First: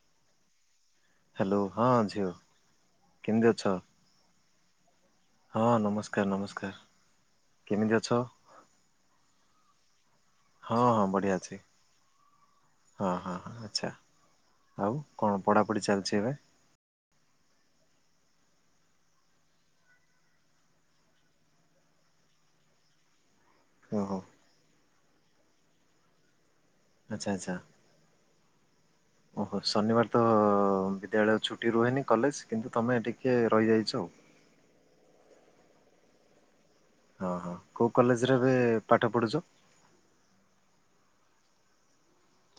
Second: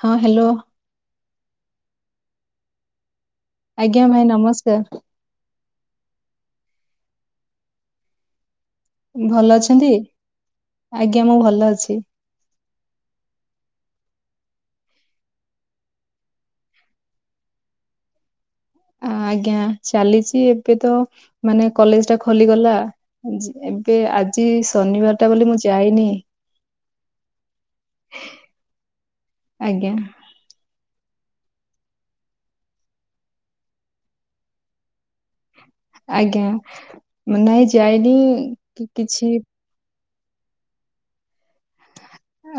ହଁ hello. Hello ହଁ ଝିଅ। କେମିତି ଅଛ? ଆଜ୍ଞା ଭାଇ ନମସ୍କାର। ହଁ ନମସ୍କାର ନମସ୍କାର କେମିତି ଅଛ? ଭଲ ଅଛନ୍ତି ହଁ ହଁ ଆଜ୍ଞା ବଢ଼ିଆ ମୁଁ ଭଲ ଅଛି। ହଁ ହଁ ହ ଆଛା। ଆଉ କଣ ପଢାପଢି ଚାଲିଛି ଏବେ? ଆଜ୍ଞା ଚାଲିଛି ଏବେ ତ ମାନେ କଲେଜ ଟା ଖୋଲିଗଲା। ଏବେ ଓହୋ ଆଜି ଶନିବାର ଟା ବୋଲି ମୁଁ ଯାଇନି। ଆଛା ଆଛା ଓହୋ ଆଜ୍ଞା ଶନିବାର ତ ଦେ ବେଳ ଛୁଟି ରୁହେନି କଲେଜ କିନ୍ତୁ ତମେ ଟିକେ ରହିଯାଇଛ ଆଉ। ଆଜ୍ଞା। ହଁ ମୁଁ ହଁ ନାଇଁ କୋଉଁ ଯାଇନି। କଲେଜରେ ଏବେ କି- ପାଠ କିଛି ପଢୁଛ?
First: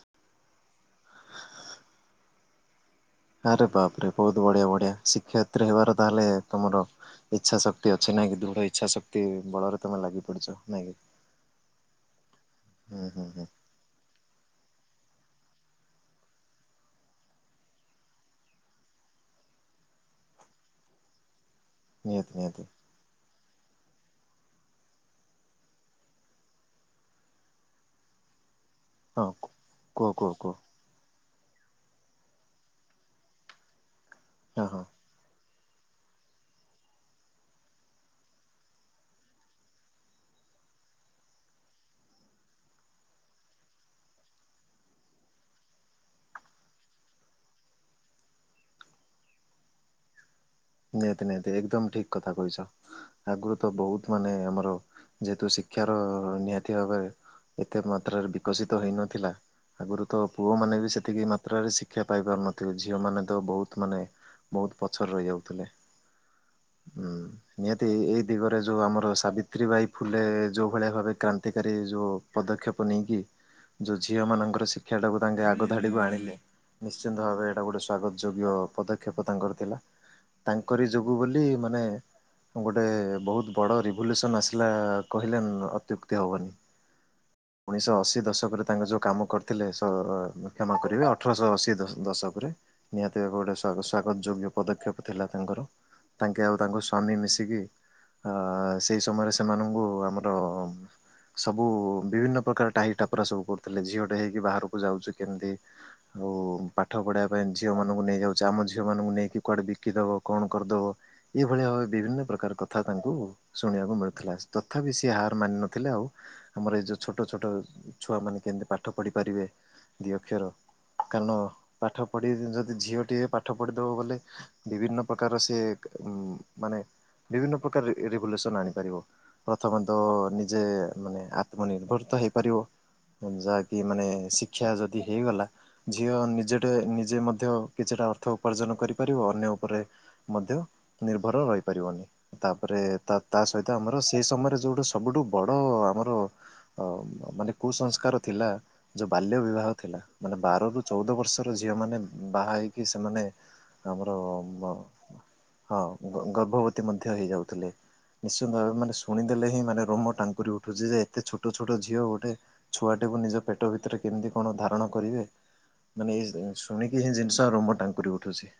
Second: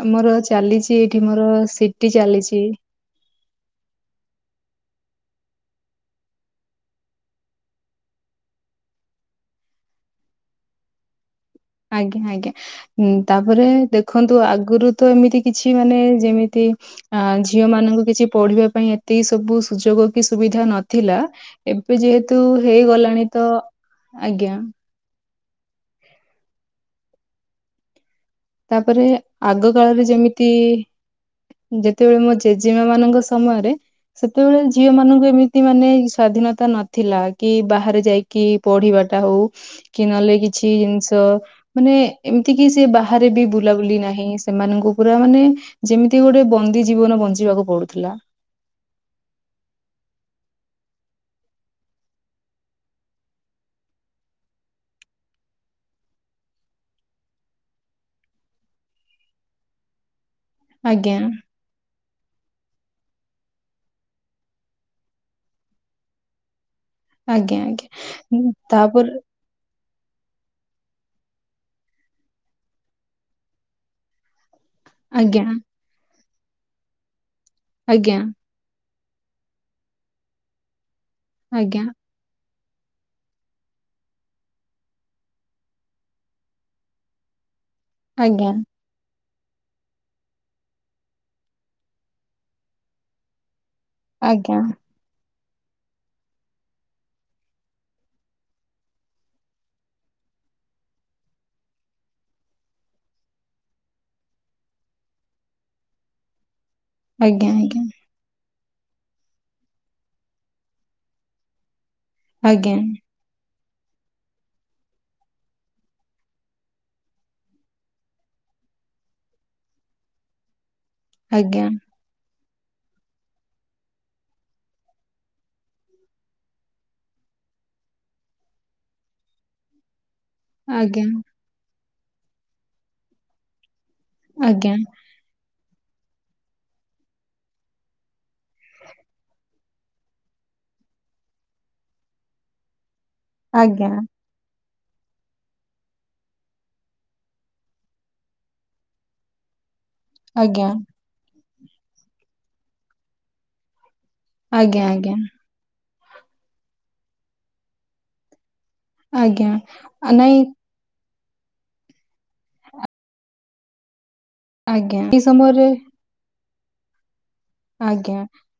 ଆ ମୋର ଚାଲିଛି ଏଇଠି ମୋର ସିଟି ଚାଲିଛି। ଆରେ ବାପରେ ବହୁତ ବଢିଆ ବଢିଆ ଶିକ୍ଷୟତ୍ରୀ ହେବାର ତାହେଲେ ତମର ଇଚ୍ଛା ଶକ୍ତି ଅଛି ନାଇଁ? ନାଇଁ କି ଦୃଢ ଇଚ୍ଛା ଶକ୍ତି ବଳରେ ତମେ ଲାଗି ପଡିଛ ନାଇଁ କି? ଆଜ୍ଞା ହୁଁ ଆଜ୍ଞା ହୁଁ ହୁଁ ତାପରେ ଦେଖନ୍ତୁ ଆଗରୁ ତ ଏମିତି କିଛି ମାନେ ଯେମିତି ଅ ଝିଅ ମାନଙ୍କୁ କିଛି ପଢିବା ପାଇଁ ଏତିକି ସବୁ ସୁଯୋଗ କି ସୁବି ସୁବିଧା ନଥିଲା ଏବେ ନିହାତି ଯେହେତୁ ନିହାତି ହେଇଗଲାଣି ତ ଆଜ୍ଞା। ତାପରେ ହଁ ଆଗ କାଳରେ କୁହ କୁହ ଯେମିତି କୁହ ଯେତେବେଳେ ମୋ ଜେଜେମା ମାନଙ୍କ ସମୟରେ ସେତେବେଳେ ହଁ ହଁ ଝିଅ ମାନଙ୍କୁ ଏମି ମାନେ ସ୍ଵାଧୀନତା ନଥିଲା କି ବାହାରେ ଯାଇକି ପଢି଼ବା ଟା ହଉ କି ନହେଲେ କି କିଛି ଜିନିଷ ମାନେ ଏମିତି କି ସେ ବା ବାହାରେ ବି ବୁଲାବୁଲି ନାହିଁ ସେମାନଙ୍କୁ ପୁରା ମାନେ ଯେମିତି ଗୋଟେ ବନ୍ଦୀ ଜୀବନ ବଞ୍ଚିବାକୁ ପଡୁ଼ଥିଲା। [inaudible] ନିହାତି ନିହାତି ଏକଦମ୍ ଠିକ୍ କଥା କହିଛନ୍ତି ଆଗରୁ ତ ବହୁତ୍ ମାନେ ଆମର ଯେହେତୁ ଶିକ୍ଷାର ନିହାତି ଭାବରେ ଏତେ ମାତ୍ରାରେ ବିକଶିତ ହେଇନଥିଲା ଆଗରୁ ତ ପୁଅ ମାନେ ବି ଆଜ୍ଞା ସେତିକି ମାତ୍ରାରେ ଶିକ୍ଷା ପାଇ ପାରୁନଥିବେ। ଝିଅମାନେ ତ ବହୁତ୍ ମାନେ ବହୁତ୍ ପଛରେ ରହିଯାଉଥିଲେ। ହୁଁ ଆଜ୍ଞା ନିହାତି ଏଇ ଆଜ୍ଞା ଦିଗରେ ଯୋଉ ଆମର ତାପରେ ସାବିତ୍ରୀ ଭାଇ ଫୁଲେ ଯଉ ଭଳିଆ ଭାବେ କ୍ରାନ୍ତିକାରୀ ଯୋଉ ପଦକ୍ଷେପ ନେଇକି ଯୋଉ ଝିଅ ମାନଙ୍କର ଶି [unintelligible] ତାଙ୍କେ ଆଜ୍ଞା ଆଗ ଧାଡି଼କୁ ଆଣିଲେ ନିଶ୍ଚିନ୍ତ ଭାବରେ ଏଇଟା ଗୋଟେ ସ୍ଵାଗତ ଆଜ୍ଞା ଯୋଗ୍ୟ ପଦ କ୍ଷେପ ତାଙ୍କର ଥିଲା ତାଙ୍କରି ଯୋଗୁ ବୋଲି ମାନେ ଆଜ୍ଞା ଗୋଟେ ବହୁତ୍ ବଡ଼ ରିଭ୍ୟୁଲେସନ୍ ଆସିଲା କହିଲେ ଅତ୍ୟୁକ୍ତି ହବନି। ଉଣେଇଶହ ଅଶୀ ଦଶକରେ ତାଙ୍କ ଯୋଉ କାମ କରି ଥିଲେ ସ କ୍ଷମା କରିବେ ଅଠରଶହ ଅଶୀ ଦଶ ଦଶକରେ ନିହାତି ଏକ ଗୋଟେ ସ୍ଵାଗତ ଯୋଗ୍ୟ ଆଜ୍ଞା ପଦକ୍ଷେପ ଥିଲା ତାଙ୍କର ତାଙ୍କେ ଆଉ ତାଙ୍କ ସ୍ଵାମୀ ମିଶିକି ଅ ସେଇ ସମୟରେ ସେମାନଙ୍କୁ ଆମର ସବୁ ବିଭିନ୍ନ ପ୍ରକାର ଟାହି ଟାପରା ସବୁ କରୁଥିଲେ ଝିଅଟେ ହେଇକି ବାହାରକୁ ଯାଉଛୁ କେମିତି। ଆଉ [inaudible] ପାଠ ପଢେଇବା ପାଇଁ ଆଜ୍ଞା ଝିଅମାନଙ୍କୁ ନେଇ ଯାଉଛି ଆମ ଝିଅମାନଙ୍କୁ ନେଇକି କୁଆଡେ ବି କି ଦବ କଣ କରିଦବ ଏଇଭଳିଆ ଭାବେ ବିଭିନ୍ନ ପ୍ରକାର କଥା ଆଜ୍ଞା ତାଙ୍କୁ ଶୁଣିବାକୁ ମିଳୁଥିଲା ତଥାପି ସିଏ ହାର ମାନିନଥିଲେ ଆଉ ଆମର ଏଇ ଯୋଉ ଛୋଟ ଛୋଟ ଛୁଆ ମାନେ କେମିତି ପାଠ ପଢ଼ି ପାରିବେ ଦି ଅକ୍ଷର କାରଣ ଆଜ୍ଞା ଆଜ୍ଞା ପାଠ ପଢ଼ି ଯଦି ଝିଅ ଟିଏ ପାଠ ପଢି଼ଦବ ବୋଲି ବିଭିନ୍ନ ପ୍ରକାରର ସେ ମାନେ ବିଭିନ୍ନ ପ୍ରକାର ରେ ରେଗୁଲେସନ୍ ଆଣିପାରିବ ପ୍ରଥମେ ତ ନିଜେ ମାନେ ଆତ୍ମନିର୍ଭରତା ହେଇପାରିବ ଯାହା କି ମାନେ ଆଜ୍ଞା ଶିକ୍ଷା ଆଜ୍ଞା ଯଦି ହେଇଗଲା ଝିଅ ନିଜେଟେ ନିଜେ ମଧ୍ୟ କିଛିଟା ଅର୍ଥ ଉପାର୍ଜନ କରିପାରିବ। ଅନ୍ୟ ଉପରେ ମଧ୍ୟ ନିର୍ଭର ରହିପାରିବନି ତାପରେ ତା ତା ସହିତ ଆଜ୍ଞା ଆମର ସେଇ ସମୟରେ ଯୋଉଡା‌ ସବୁଠୁ ବଡ଼ ଆମର ମାନେ କୁସଂସ୍କାର ଥିଲା ଯୋଉ ବାଲ୍ୟ ବିବାହ ଥିଲା ମାନେ ବାର ଆଜ୍ଞା ରୁ ଚଉଦ ବର୍ଷର ଝିଅ ମାନେ ବାହା ହେଇକି ସେମାନେ ଆମ ଆଜ୍ଞା ଆଜ୍ଞା। ଗର୍ଭବତୀ ମଧ୍ୟ ହେଇଯାଉଥିଲେ। ମାନେ ଆଜ୍ଞା ଶୁଣିଦେଲେ ହିଁ ମାନେ ରୋମ ଆ, ନାଇଁ ଟାଙ୍କୁରି ଉଠୁଛି ଯେ ଏତେ ଛୋଟ ଛୋଟ ଝିଅ ଗୋଟେ ଛୁଆଟେ କୁ ନିଜ ପେଟ ଭିତରେ କେମିତି କଣ ଧାରଣ ଆଜ୍ଞା ଏଇ କରିବେ ସମୟରେ ମାନେ ଏଇ ଶୁଣିକି ହିଁ ଜିନିଷ ରୋମ ଟାଙ୍କୁରି ଆଜ୍ଞା ଉଠୁଛି।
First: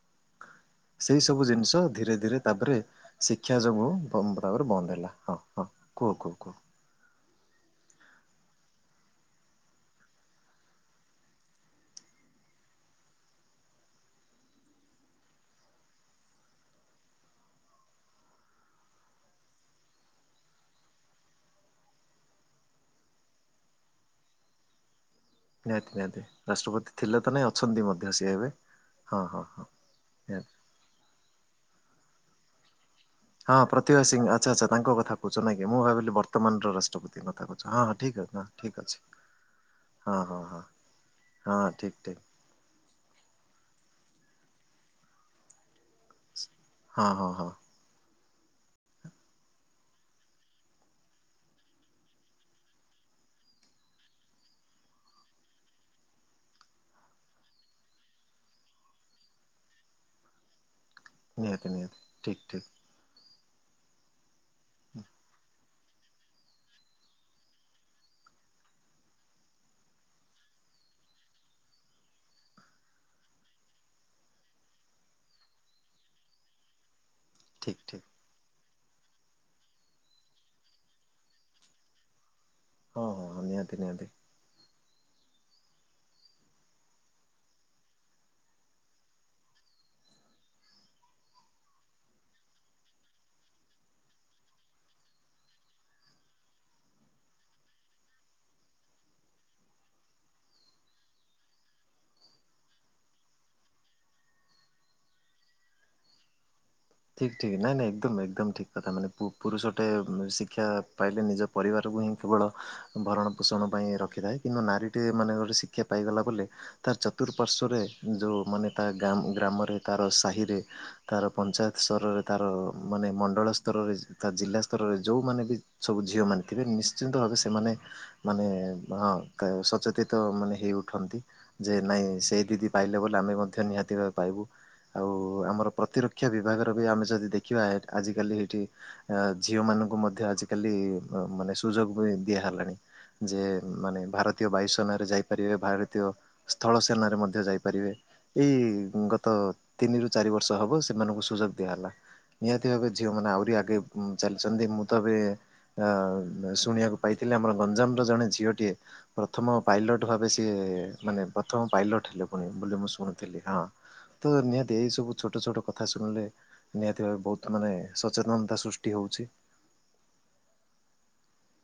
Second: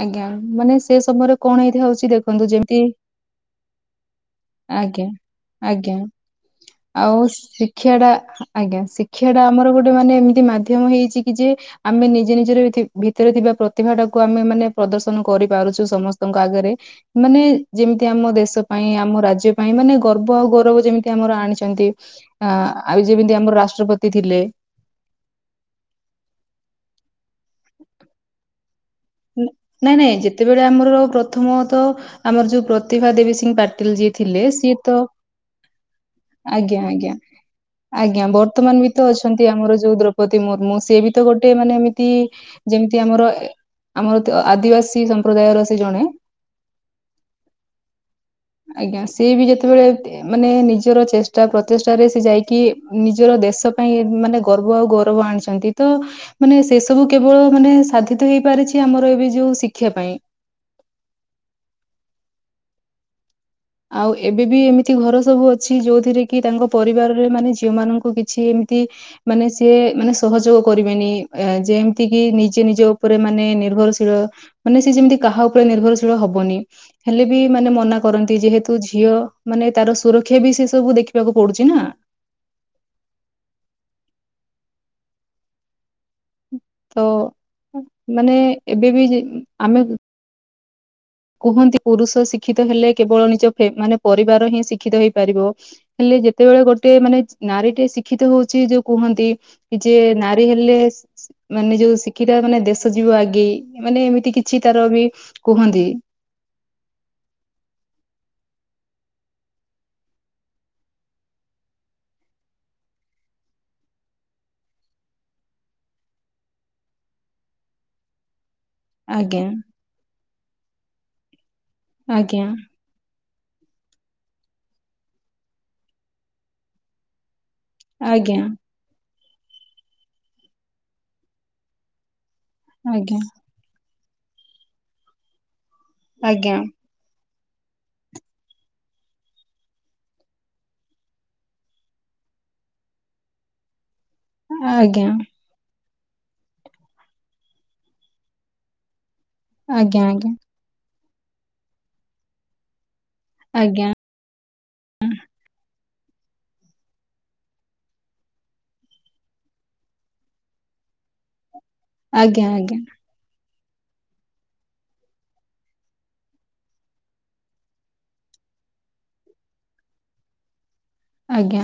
ଆଜ୍ଞା ମାନେ ସେ ସେଇ ସମୟରେ ସବୁ କଣ ଜିନିଷ ହେଇଥାଉଛି ଧୀରେ ଧୀରେ ଦେଖନ୍ତୁ ଯେମିତି ତାପରେ ଶିକ୍ଷା ଯୋଗୁ ପୁରାପୁରି ବନ୍ଦ। ଆଜ୍ଞା ହେଲା ହଁ ହଁ ଆଜ୍ଞା କୁହ କୁହ କୁହ ଆଉ। ଶିକ୍ଷା ଟା ଆଜ୍ଞା ଶିକ୍ଷା ଟା ଆମର ଗୋଟେ ମାନେ ଏମିତି ମାଧ୍ୟମ ହେଇଛି କି ଯେ ଆମେ ନିଜେ ନିଜ [unintelligible] ଭିତରେ ଥିବା ପ୍ରତିଭା ଟାକୁ ଆମେ ମାନେ ପ୍ରଦର୍ଶନ କରିପାରୁଛୁ ସମସ୍ତଙ୍କ ଆଗରେ ମାନେ ଯେମିତି ଆମ ଦେଶ ପାଇଁ ଆମ ରାଜ୍ୟ ପାଇଁ ମାନେ ଗର୍ବ ଆଉ ଗୌରବ ଯେମିତି ଆମର ଆଣିଛନ୍ତି ଆ ଆଉ ଯେମିତି ଆମର ରାଷ୍ଟ୍ରପତି ଥିଲେ। [inaudible] ନିହାତି ନିହାତି ରାଷ୍ଟ୍ରପତି ଥିଲେ ତ ନାଇଁ ଅଛନ୍ତି ମଧ୍ୟ ସିଏ ଏବେ। ହଁ ହଁ ନ ହଁ ନାଇଁ ନାଇଁ ନିହାତି। ଯେତେବେଳେ ଆମର ପ୍ରଥମ ତ ଆମର ଯୋଉ ପ୍ର ପ୍ରତିଭା ଦେବୀ ସିଂଘ ହଁ ପାଟିଲ ପ୍ରତିଭା ଯିଏ ସିଂ ଥିଲେ ଆଚ୍ଛା ଆଚ୍ଛା ସିଏ ତାଙ୍କ ତ କଥା କହୁଛ ନାଇଁ କି ମୁଁ ଭାବିଲି ବର୍ତ୍ତମାନର ଆଜ୍ଞା ଆଜ୍ଞା। ରାଷ୍ଟ୍ରପତିଙ୍କ କଥା କହୁଛ ହଁ ହଁ ଠିକ୍ ଆଜ୍ଞା ଅଛି ହଁ ଠିକ୍ ବର୍ତ୍ତମାନ ବି ଅଛି ତ ଅଛନ୍ତି ଆମର ଯୋଉ ହଁ ଦ୍ରୌପଦୀ ହଁ ହଁ। ମୁର୍ମୁ ସିଏ ବି ତ ଗୋଟେ ହଁ ମାନେ ଠିକ୍ ଏମିତି ଠିକ୍। ଯେମ ଆମର ଏ ଆମର ତ ଆଦିବାସୀ ସମ୍ପ୍ରଦାୟର ସେ ଜଣେ। ହଁ ହଁ ହଁ। ହଁ ଆଜ୍ଞା ସିଏ ବି ଯେତେବେଳେ ତେ ମାନେ ନିଜର ଚେଷ୍ଟା ପ୍ରଚେଷ୍ଟାରେ ସେ ଯାଇକି ନିଜର ଦେଶ ପାଇଁ ମାନେ ଗର୍ବ ଆଉ ଗୌରବ ଆଣିଛନ୍ତି ତ ମାନେ ସେ ସବୁ କେବଳ ମାନେ ସାଧିତ ହେଇପାରିଛି। ଆମର ବି ଯୋଉ ଶିକ୍ଷା ପାଇଁ। ନିହାତି ନିହାତି ଠିକ ଠିକ। ଆଉ ଏବେ ବି ଏମିତି ଘର ସବୁ ଅ ଛି ଯୋଉଥିରେ କି ତାଙ୍କ ପରିବାରରେ ମାନେ ଝିଅ ମାନଙ୍କୁ କିଛି ଏମିତି ମାନେ ସିଏ ମାନେ ସହଯୋ ଗ କରିବେନି ଆଁ ଯେମିତି କି ନିଜେ ନିଜ ଉପରେ ମାନେ ନିର୍ଭରଶୀଳ ମାନେ ସେ ଯେମିତି କାହା ଉପ ନିର୍ଭରଶୀଳ ହବନି ହେଲେ ବି ମାନେ ଠିକ୍ ମନା ଠିକ୍ କରନ୍ତ ଯେହେତୁ ଝିଅ ମାନେ ତାର ସୁରକ୍ଷା ବି ସେ ସବୁ ଦେଖିବାକୁ ପଡୁଛି ନା। ହଁ ହଁ ନିହାତି ନିହାତି। ତ ମାନେ ଏବେ ବି ଯେ ଆମେ। କୁହନ୍ତି ପୁରୁଷ ଶିକ୍ଷିତ ହେଲେ କେବଳ ନିଜ ଲେ ମାନେ ପରିବାର ହିଁ ଶିକ୍ଷିତ ହେଇପାରିବ ହେଲେ ଯେତେବେଳେ ଗୋଟେ ମାନେ ନାରୀ ଟେ ଶିକ୍ଷିତ ହଉଛି ଯୋଉ କୁହନ୍ତି ଯେ ନାରୀ ହେଲେ। ମାନେ ଯୋଉ ଶିକ୍ଷିତା ମାନେ ଦେଶ ଯିବ ଆଗେଇ ମାନେ ଏମିତି କିଛି ତାର ବି କୁହନ୍ତି। ଠିକ ଠିକ ନାଇଁ ନାଇଁ ଏକଦମ ଏକଦମ ଠିକ କଥା ମାନେ ପୁ ପୁରୁଷଟେ ଉଁ ଶିକ୍ଷା ପାଇଲେ ନିଜ ପରିବାର। କୁ ହିଁ କେବଳ ଭରଣ ପୋଷଣ ପାଇଁ ରଖିଥାଏ କିନ୍ତୁ ନାରୀ ଟିଏ ମାନେ ଗୋଟେ ଶିକ୍ଷା ପାଇଗଲା ବୋଲି ତା ଚତୁର୍ପାଶ୍ୱରେ ଯଉ ମାନେ। ତା ଗା ଆଜ୍ଞା ଗ୍ରାମରେ ତାର ସାହିରେ ତାର ପଞ୍ଚାୟତ ସ୍ତରରେ ଆଜ୍ଞା ତାର ମାନେ ମ ଣ୍ଡଳ ସ୍ତରରେ ତା ଜିଲ୍ଲା ସ୍ତରରେ ଯଉମାନେ ବି ସବୁ ଝିଅମାନେ ଥିବେ ନିଶ୍ଚିନ୍ତ ଭାବେ ସେ ସେମାନେ ଆଜ୍ଞା ମାନେ ମାଉଁ। କା ସଚେତିତ ମାନେ ହେଇଉଠନ୍ତି ଯେ ନାଇଁ ସେଇ ଦିଦି ପାଇଲେ ବୋଲି ଆଜ୍ଞା ଆମେ ମଧ୍ୟ ନିହାତି ଭା ପାଇବୁ ଆଉ ଆମର ପ୍ରତିରକ୍ଷା ଆଜ୍ଞା ବିଭାଗର ବି ଆମେ ଯଦି ଦେ ଖିବା ଆଜିକାଲି ସେଇଠି ଅ ଝିଅ ମାନଙ୍କୁ ମଧ୍ୟ ଆଜିକାଲି ଅ ମାନେ ସୁଯୋଗ ବି ଦିଆ ହେଲାଣି ଯେ ମାନେ ଭାରତୀୟ ବାୟୁସେନାରେ ଆଜ୍ଞା ଯାଇପାରିବେ ଭା ଥିବ ସ୍ଥଳ ସେନାରେ ମଧ୍ୟ ଯାଇପାରିବେ ଏଇ ଗତ ଆଜ୍ଞା ଆଜ୍ଞା ଆଜ୍ଞା ତିନିରୁ ଚାରି ବର୍ଷ ହବ ସେମାନଙ୍କୁ ସୁଯୋଗ ଦିଆହେଲା ନିହାତି ଭାବେ ଝିଅ ମାନେ ଆହୁରି ଆଗେ ଆଜ୍ଞା ଉଁ ଚାଲିଛନ୍ତି ମୁଁ ତ ଏବେ। ଅ ମ ଶୁଣିବାକୁ ପାଇଥିଲେ ଆମର ଗଞ୍ଜାମର ଜଣେ ଝିଅଟିଏ ପ୍ରଥମ ପାଇଲଟ ଭାବେ ସିଏ। ଏ ମାନେ ପ୍ର ଥମ ପାଇଲଟ ହେଲେ ଆଜ୍ଞା ପୁଣି ଆଜ୍ଞା। ବୋଲି ମୁଁ ଶୁଣୁଥିଲି ହଁ ତ ନିହାତି ଏଇ ସବୁ ଛୋଟ ଛୋଟ କଥା ଶୁଣିଲେ ନିହାତି ଭାବେ ବହୁତ ମାନେ ସଚେତନତା ସୃଷ୍ଟି ହଉଛି। ଆଜ୍ଞା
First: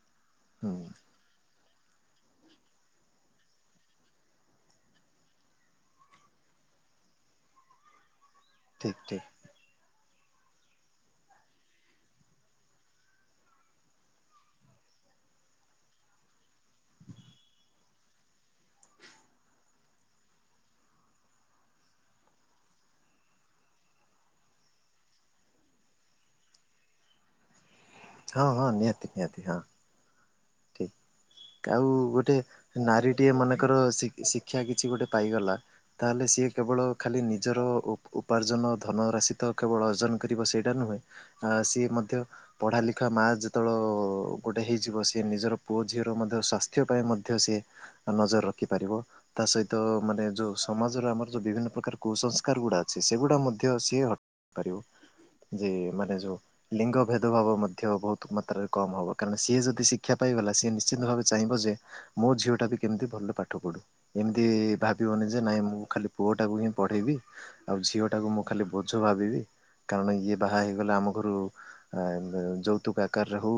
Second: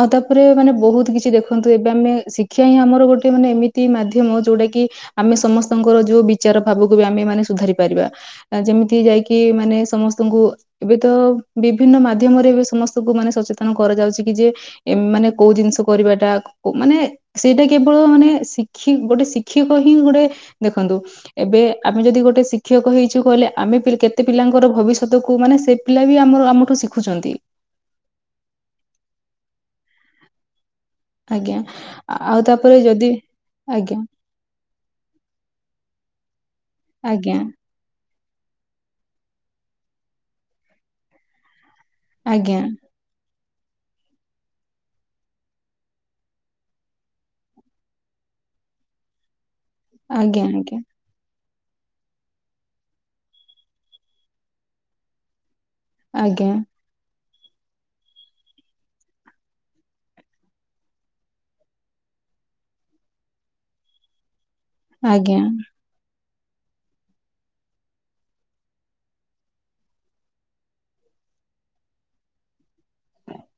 ଆଉ ତାପରେ ମାନେ ହୁଁ ବହୁତ କିଛି ଦେଖନ୍ତୁ ଏବେ ଆମେ। ଶିକ୍ଷା ହିଁ ଆମର ଗୋଟେ ମାନେ ଏମିତି ମାଧ୍ୟମ ଯୋଉଟା କିି ଆମେ ସମସ୍ତଙ୍କର ଯୋଉ ବିଚାର ଭାବକୁ ବି ଆମେ। ମାନେ ସୁଧାରି ପାରିବା ଅଁ ଯେମିତି ଠିକ ଠିକ ଯାଇକି ମାନେ ସମ ତ ଙ୍କୁ ଏବେ ତ ବିଭିନ୍ନ ମାଧ୍ୟମରେ ଏବେ ସମସ୍ତଙ୍କୁ ମାନେ ସଚେ ତନ କରାଯାଉଛି କି ଯେ ଏ ମାନେ କୋଉ ଜିନିଷ କରିବା ଟା କ ଉ ମାନେ ସେଇଟା କେବଳ ମାନେ ଶିକ୍ଷି ଗୋଟେ ଶିକ୍ଷିକ ହିଁ ଗୋଟେ ଦେଖନ୍ତୁ ଏବେ ଆମେ ଯଦି ଗୋଟେ ଶିକ୍ଷକ ହେଇଛୁ କହିଲେ। ଆମେ ପି କେତେ ପିଲାଙ୍କର ଭବିଷ୍ୟତକୁୁ ମାନେ ସେ ପିଲା ବି ଆମର ଆମଠୁ ଶିଖୁଛନ୍ତି। ହଁ ହଁ ନିହାତି ନିହାତି ହଁ। ଆଜ୍ଞା ଠିକ। ଆଉ ଆ- ଗୋଟେ ଆଉ ତାପରେ ଯଦି ନାରୀ ଟିଏ ମନେକର ଆଜ୍ଞା ଶି ଶିକ୍ଷା କିଛି ଗୋଟେ ପାଇଗଲା ତାହେଲେ ସିଏ କେବଳ ଖାଲି ଆଜ୍ଞା ନିଜର ଉ ଉପାର୍ଜନ ଧନ ରାଶି ତ କେବଳ ଅର୍ଜନ କରିବ ସେଇଟା ନୁହେଁ ଆ ସିଏ। ମଧ୍ୟ ଆଜ୍ଞା ପଢା ଲିଖା ମା ଯେତେବେଳ ଗୋଟେ ହେଇଯିବ ସ ନିଜର ପୁଅ ଝିଅ ର ମଧ୍ୟ ସ୍ଵାସ୍ଥ୍ୟ ପାଇଁ ମଧ୍ୟ ସିଏ ନଜର ରଖି ପାରିବ ତା ସହି ତ ମାନେ ଆଜ୍ଞା ଯୋଉଁ ଆଜ୍ଞା ସମାଜରେ ଆମର ଯୋଉ ବିଭିନ୍ନ ପ୍ରକାର କୁସଂସ୍କାର ଗୁଡା ଅଛି। ସେଗୁଡା ମଧ୍ୟ ସିଏ ହଟି ପାରିବ। ଯେ ମାନେ ଯୋଉଁ ଆଜ୍ଞା ଲିଙ୍ଗ ଭେଦଭାବ ମଧ୍ୟ ବହୁତ ମାତ୍ରାରେ କମ ହବ। କାରଣ ସିଏ ଯଦି ଶଷ ଶିକ୍ଷା ପାଇଗଲା ସିଏ ନିଶ୍ଚିତ ଭାବେ ଚାହିଁବ ଯେ ମୋ ଝିଅ ଟା ବି କେମିତି ଭଲ ପାଠ ପଢୁ ଯି ଭାବିବନି ଆଜ୍ଞା ଯେ ନାଇଁ ମୁଁ ଖାଲି ପୁଅଟାକୁ ହିଁ ପଢେଇବି ଆଉ ଝିଅ ଟାକୁ ମୁଁ ଖାଲି ବୋଝ ଭାବିବି କାରଣ ଇଏ ବାହା ହେଇଗଲା। ଆମ ଘରୁ ଆ ଯୌତୁକ ଆକାରରେ ହଉ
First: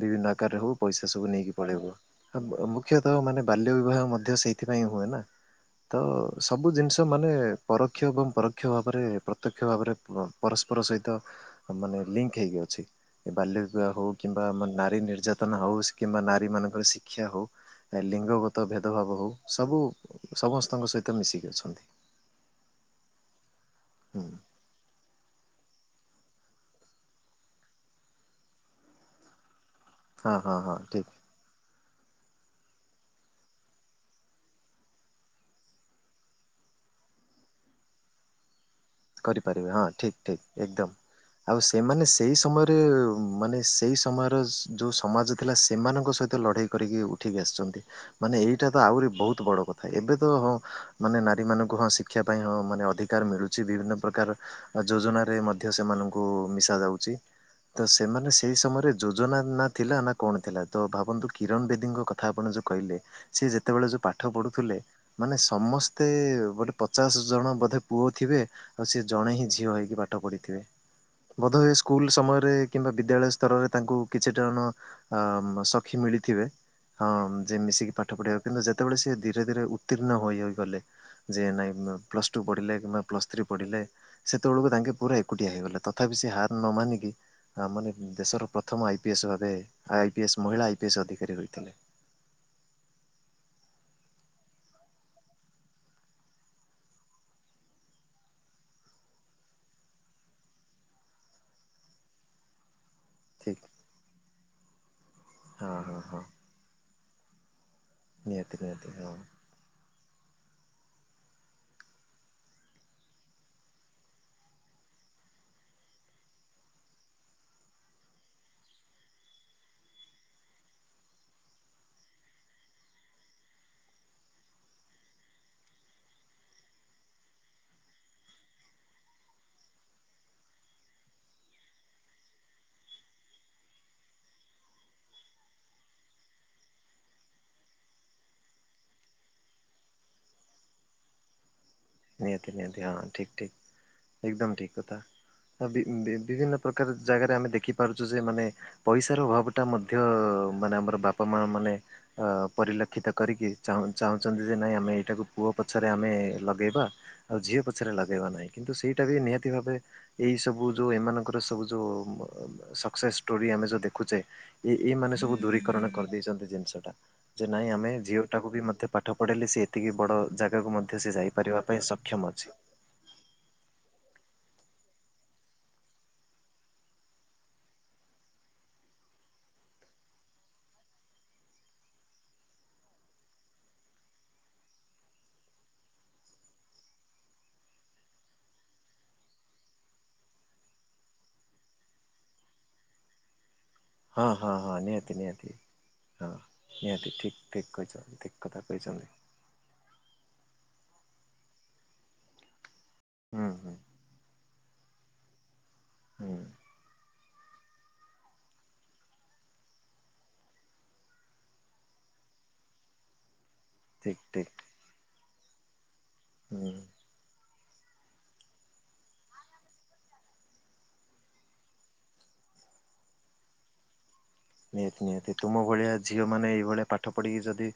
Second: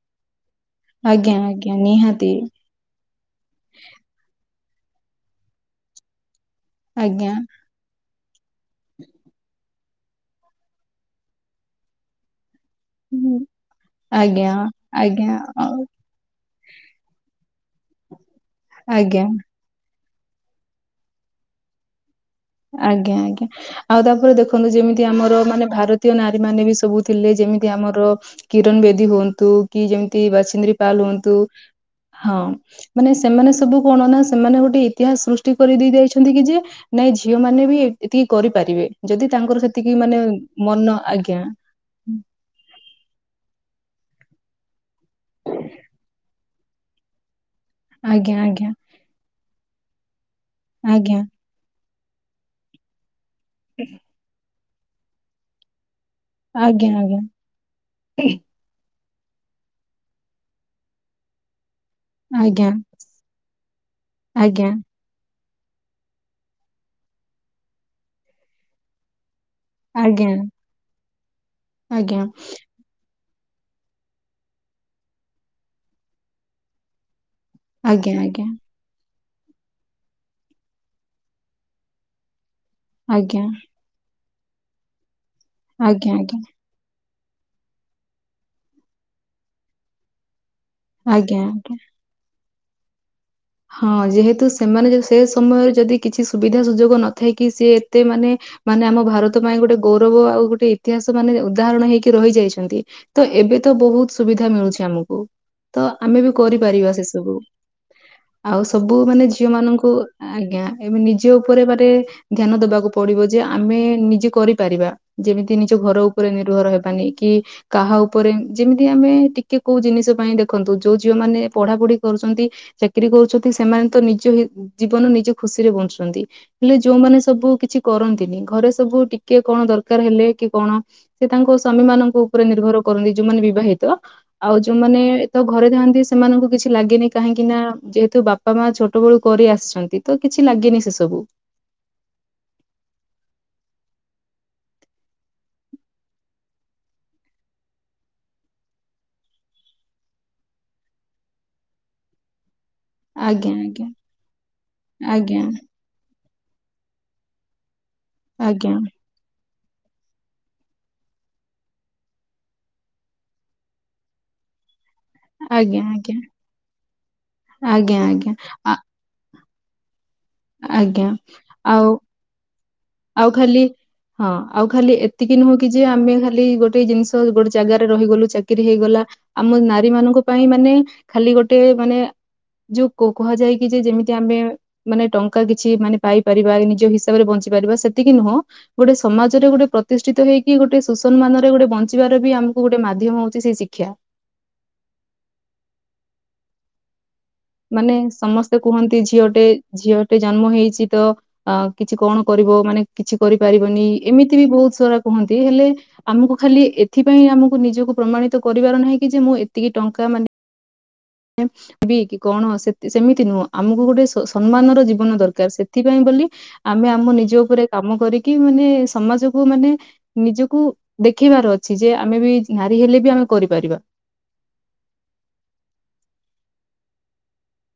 ବିଭିନ୍ନ ଆକାରରେ ହଉ ପଇସା ସବୁ ଆଜ୍ଞା ନେଇକି ଆଜ୍ଞା ପଳେଇବ। ନିହାତି ମୁଖ୍ୟତଃ ମାନେ ବାଲ୍ୟ ବିବାହ ମଧ୍ୟ ସେ ଏଥିପାଇଁ ହୁଏ ନା ତ ସବୁ ଜିନିଷ ମାନେ ଆଜ୍ଞା ପରୋକ୍ଷ ଏବଂ ପରୋକ୍ଷ ଭାବରେ ପ୍ରତ୍ୟକ୍ଷ ଭାବରେ ପରସ୍ପର ସହିତ ମାନେ ଲିଙ୍କ ହେଇକି ଅଛି। ହୁଁ, ବାଲ୍ୟ ବିବାହ ହଉ କିମ୍ବା ଆଜ୍ଞା ଆମ ନାରୀ ଆଜ୍ଞା ନିର୍ଯାତନା ଆଉ ହଉ କିମ୍ବା ନାରୀ ମାନଙ୍କର ଶିକ୍ଷା ହ ଲିଙ୍ଗ ଗତ ଭେଦଭାବ ଆଜ୍ଞା ହଉ ସବୁ ସମସ୍ତଙ୍କ ସହିତ ମିଶିକି ଅଛନ୍ତି। ଆଜ୍ଞା ଆଜ୍ଞା ଆଉ ହୁଁ ତାପରେ ଦେଖନ୍ତୁ ଯେମିତି ଆମର ମାନେ ଭାରତ ତ ନାରୀ ମାନେ ବି ସବୁ ଥିଲେ। ଯେମିତି ଆମର କିରଣ ବେଦୀ ହୁଅନ୍ତୁ। କି ଯେମତି ହଁ ହଁ ବାସିନ୍ଦ୍ରୀ ହଁ ପାଲ ଠିକ୍ ହୁଅନ୍ତୁ। ହଁ ମାନେ ସେମାନେ ସବୁ କଣ ନା ସେମାନେ ଗୋଟେ ଇତିହାସ ସୃଷ୍ଟି କରିଦେଇ ଯାଇଛନ୍ତି। କି ଯେ ନାଇଁ ଝିଅ ମାନେ ବି ଏତିକି କରିପାରିବେ। ଯଦି ତାଙ୍କର କରିପାରିବେ ହଁ ସେତିକି ଠିକ୍ ମାନେ ଠିକ୍ ଏକଦମ ମନ ଆଜ୍ଞା। ଆଉ ସେମାନେ ସେଇ ସମୟରେ ମାନେ ସେଇ ସମୟର ଯୋଉଁ ସମାଜ ଥିଲା। ସେମାନଙ୍କ ସହିତ ଲଢ଼େଇ କରିକି ଉଠିକି ଆସି ଆଜ୍ଞା ମାନେ ଆଜ୍ଞା ଏଇଟା ତ ଆହୁରି ବହୁତ ବଡ କଥା ଏବେ ତ ହଁ ଆଜ୍ଞା ମାନେ ନାରୀ ମାନଙ୍କୁ ହଁ ଶ [unintelligible] ପାଇଁ ମାନେ ଅଧିକାର ମିଳୁଛି। ବିଭିନ୍ନ ପ୍ରକାର ଯୋଜନାରେ ମଧ୍ୟ ସେମାନଙ୍କୁ ମିଶା ଆଜ୍ଞା ଯାଉଛି। ତ ସେମାନେ ସେଇ ସମୟରେ ଯୋଜନା ନା ଥିଲା। ନା କଣ ଥିଲା। ତ ଭାବନ୍ତୁ କିରଣ ବେଦି କଥା ଆପଣ ଯୋଉଁ ଆଜ୍ଞା କହିଲେ ସ ଯେତେବେଳେ ଯୋଉଁ ପାଠ ଆଜ୍ଞା ପଢୁଥିଲେ ମାନେ ସମସ୍ତେ ଗୋଟେ ପଚାଶ ଜଣ ବୋଧେ ପୁଅ ଥିବେ। ଆଉ ସିଏ ଜଣେ ହିଁ ଝିଅ ଝିଅ ହେଇକି ଆଜ୍ଞା ପାଠ ଆଜ୍ଞା। ପଢ଼ିଥିବେ ବୋଧେ ଏ ସ୍କୁଲ ସମୟରେ କିମ୍ବା ବିଦ୍ୟାଳୟ ସ୍ତରରେ ତାଙ୍କୁ କିଛିଟା ଜଣ ସଖୀ ମିଳିଥିବେ। ହଁ ଯେ ଆଜ୍ଞା ମିଶିକି ପାଠ ଆଜ୍ଞା ପଢ଼ିବା କିନ୍ତୁ ଯେତେବେଳେ ସେ ଧୀରେ ଧୀରେ ଉତ୍ତୀର୍ଣ୍ଣ ହୋଇ ହୋଇ ହୋଇଗଲେ। ଯେ ନାଇଁ ପ୍ଲସ ଟୁ ପଢିଲେ କିମ୍ବା ପ୍ଲସ ଆଜ୍ଞା ଥ୍ରୀ ପଢିଲେ। ସେତେବେଳକୁ ତାଙ୍କେ ପୁରା ଏକୁଟିଆ ହେଇଗଲା। ଆଜ୍ଞା ଆଜ୍ଞା ତଥାପି ସେ ଆଜ୍ଞା ହାର ନ ମାନିକି ଆ ମାନେ ଦେଶର ପ୍ରଥମ ଆଇ ପି ଏସ୍ ଭାବେ ଆଇ ପି ଏସ୍ ମହିଳା ଆଇପିଏସ୍ ଅଧିକାରୀ ଆଜ୍ଞା। ହୋଇଥିଲେ। ହଁ ଯେହେତୁ ସେମାନେ ସେ ସମୟରେ ଯଦି କିଛି ସୁବିଧା ସୁଯୋଗ ନଥାଇ ସିଏ ଏତେ ମାନେ ମାନେ ଆମ ଭାରତ ପାଇଁ ଗୋଟେ ଗୌରବ ଆଉ ଗୋଟେ ଇତିହାସ ମାନେ ଉଦାହରଣ ହେଇକି ରହିଯାଇଛନ୍ତି। ତ ଏବେ ଠିକ୍ ତ ବହୁତ ସୁବିଧା ମିଳୁଛି ଆମକୁ ହଁ ତ ହଁ ହଁ ଆମେ ବି କରିପାରିବା ସେ ସବୁ। ନିହାତି ଆଉ ନିହାତି ସବୁ ହଁ ମାନେ ଝିଅ ମାନଙ୍କୁ ଆଜ୍ଞା ଏବେ ନିଜ ଉପରେ ମାନେ ଧ୍ୟାନ ଦବାକୁ ପଡିବ ଯେ ଆମେ ନିଜେ କରିପାରିବା। ଯେମିତି ନିଜ ଘର ଉପରେ ନିର୍ଭର ହେବାନି କି କାହା ଉପରେ ଯେମିତି ଆମେ ଟିକେ କୋଉଁ ଜିନିଷ ପାଇଁ ଦେଖନ୍ତୁ। ଯୋଉଁ ଝିଅ ମାନେ ପଢ଼ା ପଢ଼ି କରୁଛନ୍ତି ଚାକିରୀ କରୁ ଛନ୍ତି। ସେମାନେ ତ ନିଜ ଜୀବନ ନିଜ ଖୁସି ରେ ବଞ୍ଚୁଛନ୍ତି। ହେଲେ ଯୋଉଁମାନେ ସବୁ କିଛି କରନ୍ତିନି। ଘରେ ସବୁ ଟିକେ କଣ ଦରକାର ହେଲେ କି କଣ ସେ ତାଙ୍କ ସ୍ଵାମୀ ମାନଙ୍କ ଉପରେ ନିର୍ଭର କରନ୍ତି ଯୋଉଁ ବିବାହିତ ଆଉ ଯୋଉଁମାନେ ତ ଘରେ ଥାନ୍ତି ସେମାନଙ୍କୁ କିଛି ଲାଗେନି କାହିଁକି ନା ଯେତ କିନ୍ତୁ ବାପା ମା ଛୋଟବେଳୁ କରି ଆସିଛନ୍ତି ତ କିଛି ଲାଗେନି ସେସବୁ ନିହାତି ନିହାତି ହଁ ଠିକ ଠିକ ଏକଦମ ଠିକ କଥା। ବିଭିନ୍ନ ପ୍ରକାର ଜାଗାରେ ଆମେ ଦେଖିପାରୁଛୁ ଯେ ମାନେ ପଇସାର ଅଭାବ ଟା ମଧ୍ୟ ମାନେ ଆମର ବାପା ମା ମାନେ ଅ ପରିଲକ୍ଷିତ କରିକି ଆଜ୍ଞା ଚା ଆଜ୍ଞା ଚାହୁଁଛନ୍ତି। ଯେ ନାଇଁ ଆମେ ଏଇଟାକୁ ଆଜ୍ଞା ପୁଅ ପଛରେ ଆମେ ଇବା ଆଉ ଝିଅ ପଛରେ ଲଗେଇବା ନାହିଁ କିନ୍ତୁ ଆଜ୍ଞା ସେଇଟା ବି ନିହା ଭା ଏଇ ସବୁ ଯୋଉଁ ଏମାନଙ୍କର ସବୁ ଯୋଉଁ ସକ୍ସେସ୍ ଷ୍ଟୋରି ଆମେ ଯୋଉଁ ଦେଖୁଛେ ଏଇ ମାନେ ସବୁ ଆଜ୍ଞା ଦୂରୀକରଣ ଆଜ୍ଞା କରିଦେଇଛନ୍ତି ଜିନିଷ ଟା ଯେ ନାଇଁ ଆମେ ଆଜ୍ଞା ଆଜ୍ଞା। ଝିଅଟାକୁ ବି ଆ ମଧ୍ୟ ପାଠ ପଢେଇଲେଲି ସେି ଏତିକି ବଡ ଜାଗାକୁ ମଧ୍ୟ ଆଜ୍ଞା ସେ ଯାଇପାରିବା ପାଇଁ ଆଉ ସକ୍ଷମ ଅଛି। ଆଉ ଖାଲି ହଁ ଆଉ ଖାଲି ଏତିକି ନୁହଁ କି ଯେ ଆମେ ଖାଲି ଗୋଟେ ଜିନିଷ ଗୋଟେ ଜାଗାରେ ରହିଗଲୁ ଚାକିରି ହେଇଗଲା ଆମ ନାରୀ ମାନଙ୍କ ପାଇଁ ମାନେ ଖାଲି ଗୋଟେ ମାନେ ଯୋଉ କୁକୁହାଯାଇକି ଯେ ଯେମିତି ଆମେ ମାନେ ଟଙ୍କା କିଛି ମାନେ ପାଇପାରିବା ନିଜ ହିସାବରେ ବଞ୍ଚି ପାରିବାସେତିକି ନୁହଁ ଗୋଟେ ସମାଜରେ ଗୋଟେ ପ୍ରତିଷ୍ଠିତ ହେଇକି ଗୋଟେ ସୁସନ୍ମାନରେ ଗୋଟେ ବଞ୍ଚିବାର ବି ଆମର କୋଉ ଗୋଟେ ମାଧ୍ୟମ ହଉଛି ସେଇ ଶିକ୍ଷା ହଁ ହଁ ହଁ ନିହାତି ନିହାତି ହଁ ନିହାତି ଠିକ ମାନେ ସମସ୍ତେ କୁହନ୍ତି ଝିଅଟେ ଝିଅଟେ ଜନ୍ମ ହେଇଛି ତ ଅ କିଛି କଣ କରିବ ମାନେ କିଛି ହୁଁ ହୁଁ କରିପାରିବନି ଏମିତି ବି ବହୁତ ସାରା କୁହନ୍ତି ହେଲେ ଆମକୁ ହୁଁ ଖାଲି ଏଥିପାଇଁ ଆମକୁ ନିଜକୁ ପ୍ରମାଣିତ କରିବାର ନାହିଁ କି ଯେ ମୁଁ ଏତିକି ଟଙ୍କା ମାନେ ବି କି କଣ ସେ ସେମିତି ନୁହଁ ଆମକୁ ଗୋଟେ ସ ଠିକ୍ ଠିକ୍ ସମ୍ମାନର ଜୀବନ ଦରକାର ସେଥି ପାଇଁ ବୋଲି ହୁଁ ଆମେ ଆମ ନିଜ ଉପରେ କାମ କରିକି ମାନେ ସମାଜକୁ ମାନେ ନିଜକୁ ଦେଖେଇବାର ଅଛି ଯେ ଆମେ ବି ନାରୀ ହେଲେ ବି ଆମେ କରିପାରିବା। ନିହାତି ନିହାତି ତୁମ ଭଳିଆ ଝିଅ ମାନେ ଏଇଭଳି ପାଠ ପଢ଼ିକି ଯଦି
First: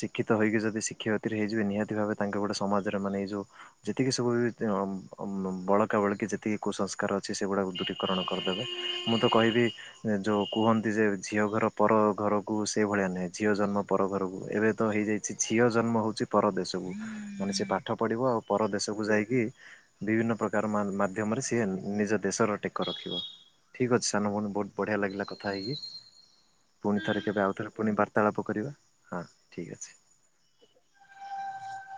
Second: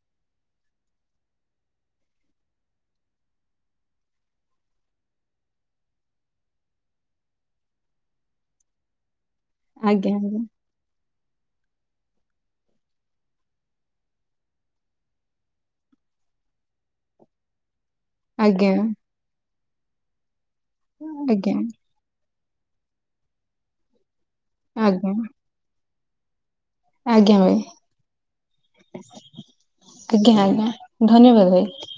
ଶିକ୍ଷିତ ହେଇକି ଯଦି ଶିକ୍ଷିତ ହେଇଯିବେ ନିହାତି ଭାବେ ତାଙ୍କ ଗୋଟେ ସମାଜରେ ମାନେ ଏଇ ଯୋଉ ଯେତିକି ସବୁ ବି ବଳକା ବଳକି ଯେତିକି କୁସଂସ୍କାର ଅଛି ସେଗୁଡ଼ାକ ଦୂରୀକରଣ କରିଦେବେ। ମୁଁ ତ କହିବି ଆଜ୍ଞା ଯେଉଁ କୁହନ୍ତି ଯେ ଅ ଘର ପର ଘରକୁ ସେ ଭଳିଆ ନହେଁ ଝିଅ ଜନ୍ମ ପର ଘରକୁ ଏବେ ତ ହେଇଯାଇଛି ଝିଅ ଜନ୍ମ ହଉଛି ପ୍ରଦେଶକୁ ମଣିଷ ପା ପାଠ ପଢିବ ଆଉ ଆଜ୍ଞା ପରଦେଶ କୁ ଯାଇକି ବିଭିନ୍ନ ପ୍ରକାର ମା ମାଧ୍ୟମରେ ଆଜ୍ଞା ସିଏ ନି ନିଜ ଦେଶର ଟେକ ରଖିବ। ଠିକ ଅଛି ସାନଭଉଣୀ ବହୁତ ବଢିଆ ଆଜ୍ଞା ଲାଗିଲା କଥା ହେଇକି ପୁଣି ଆଜ୍ଞା ଥରେ ଆଜ୍ଞା କେବେ ଆଉ ଭାଇ ଥରେ ପୁଣି ବାର୍ତ୍ତାଳାପ କରିବା ହଁ ଠିକ୍ ଅଛି। ଆଜ୍ଞା ଆଜ୍ଞା ଧନ୍ୟବାଦ ଭାଇ।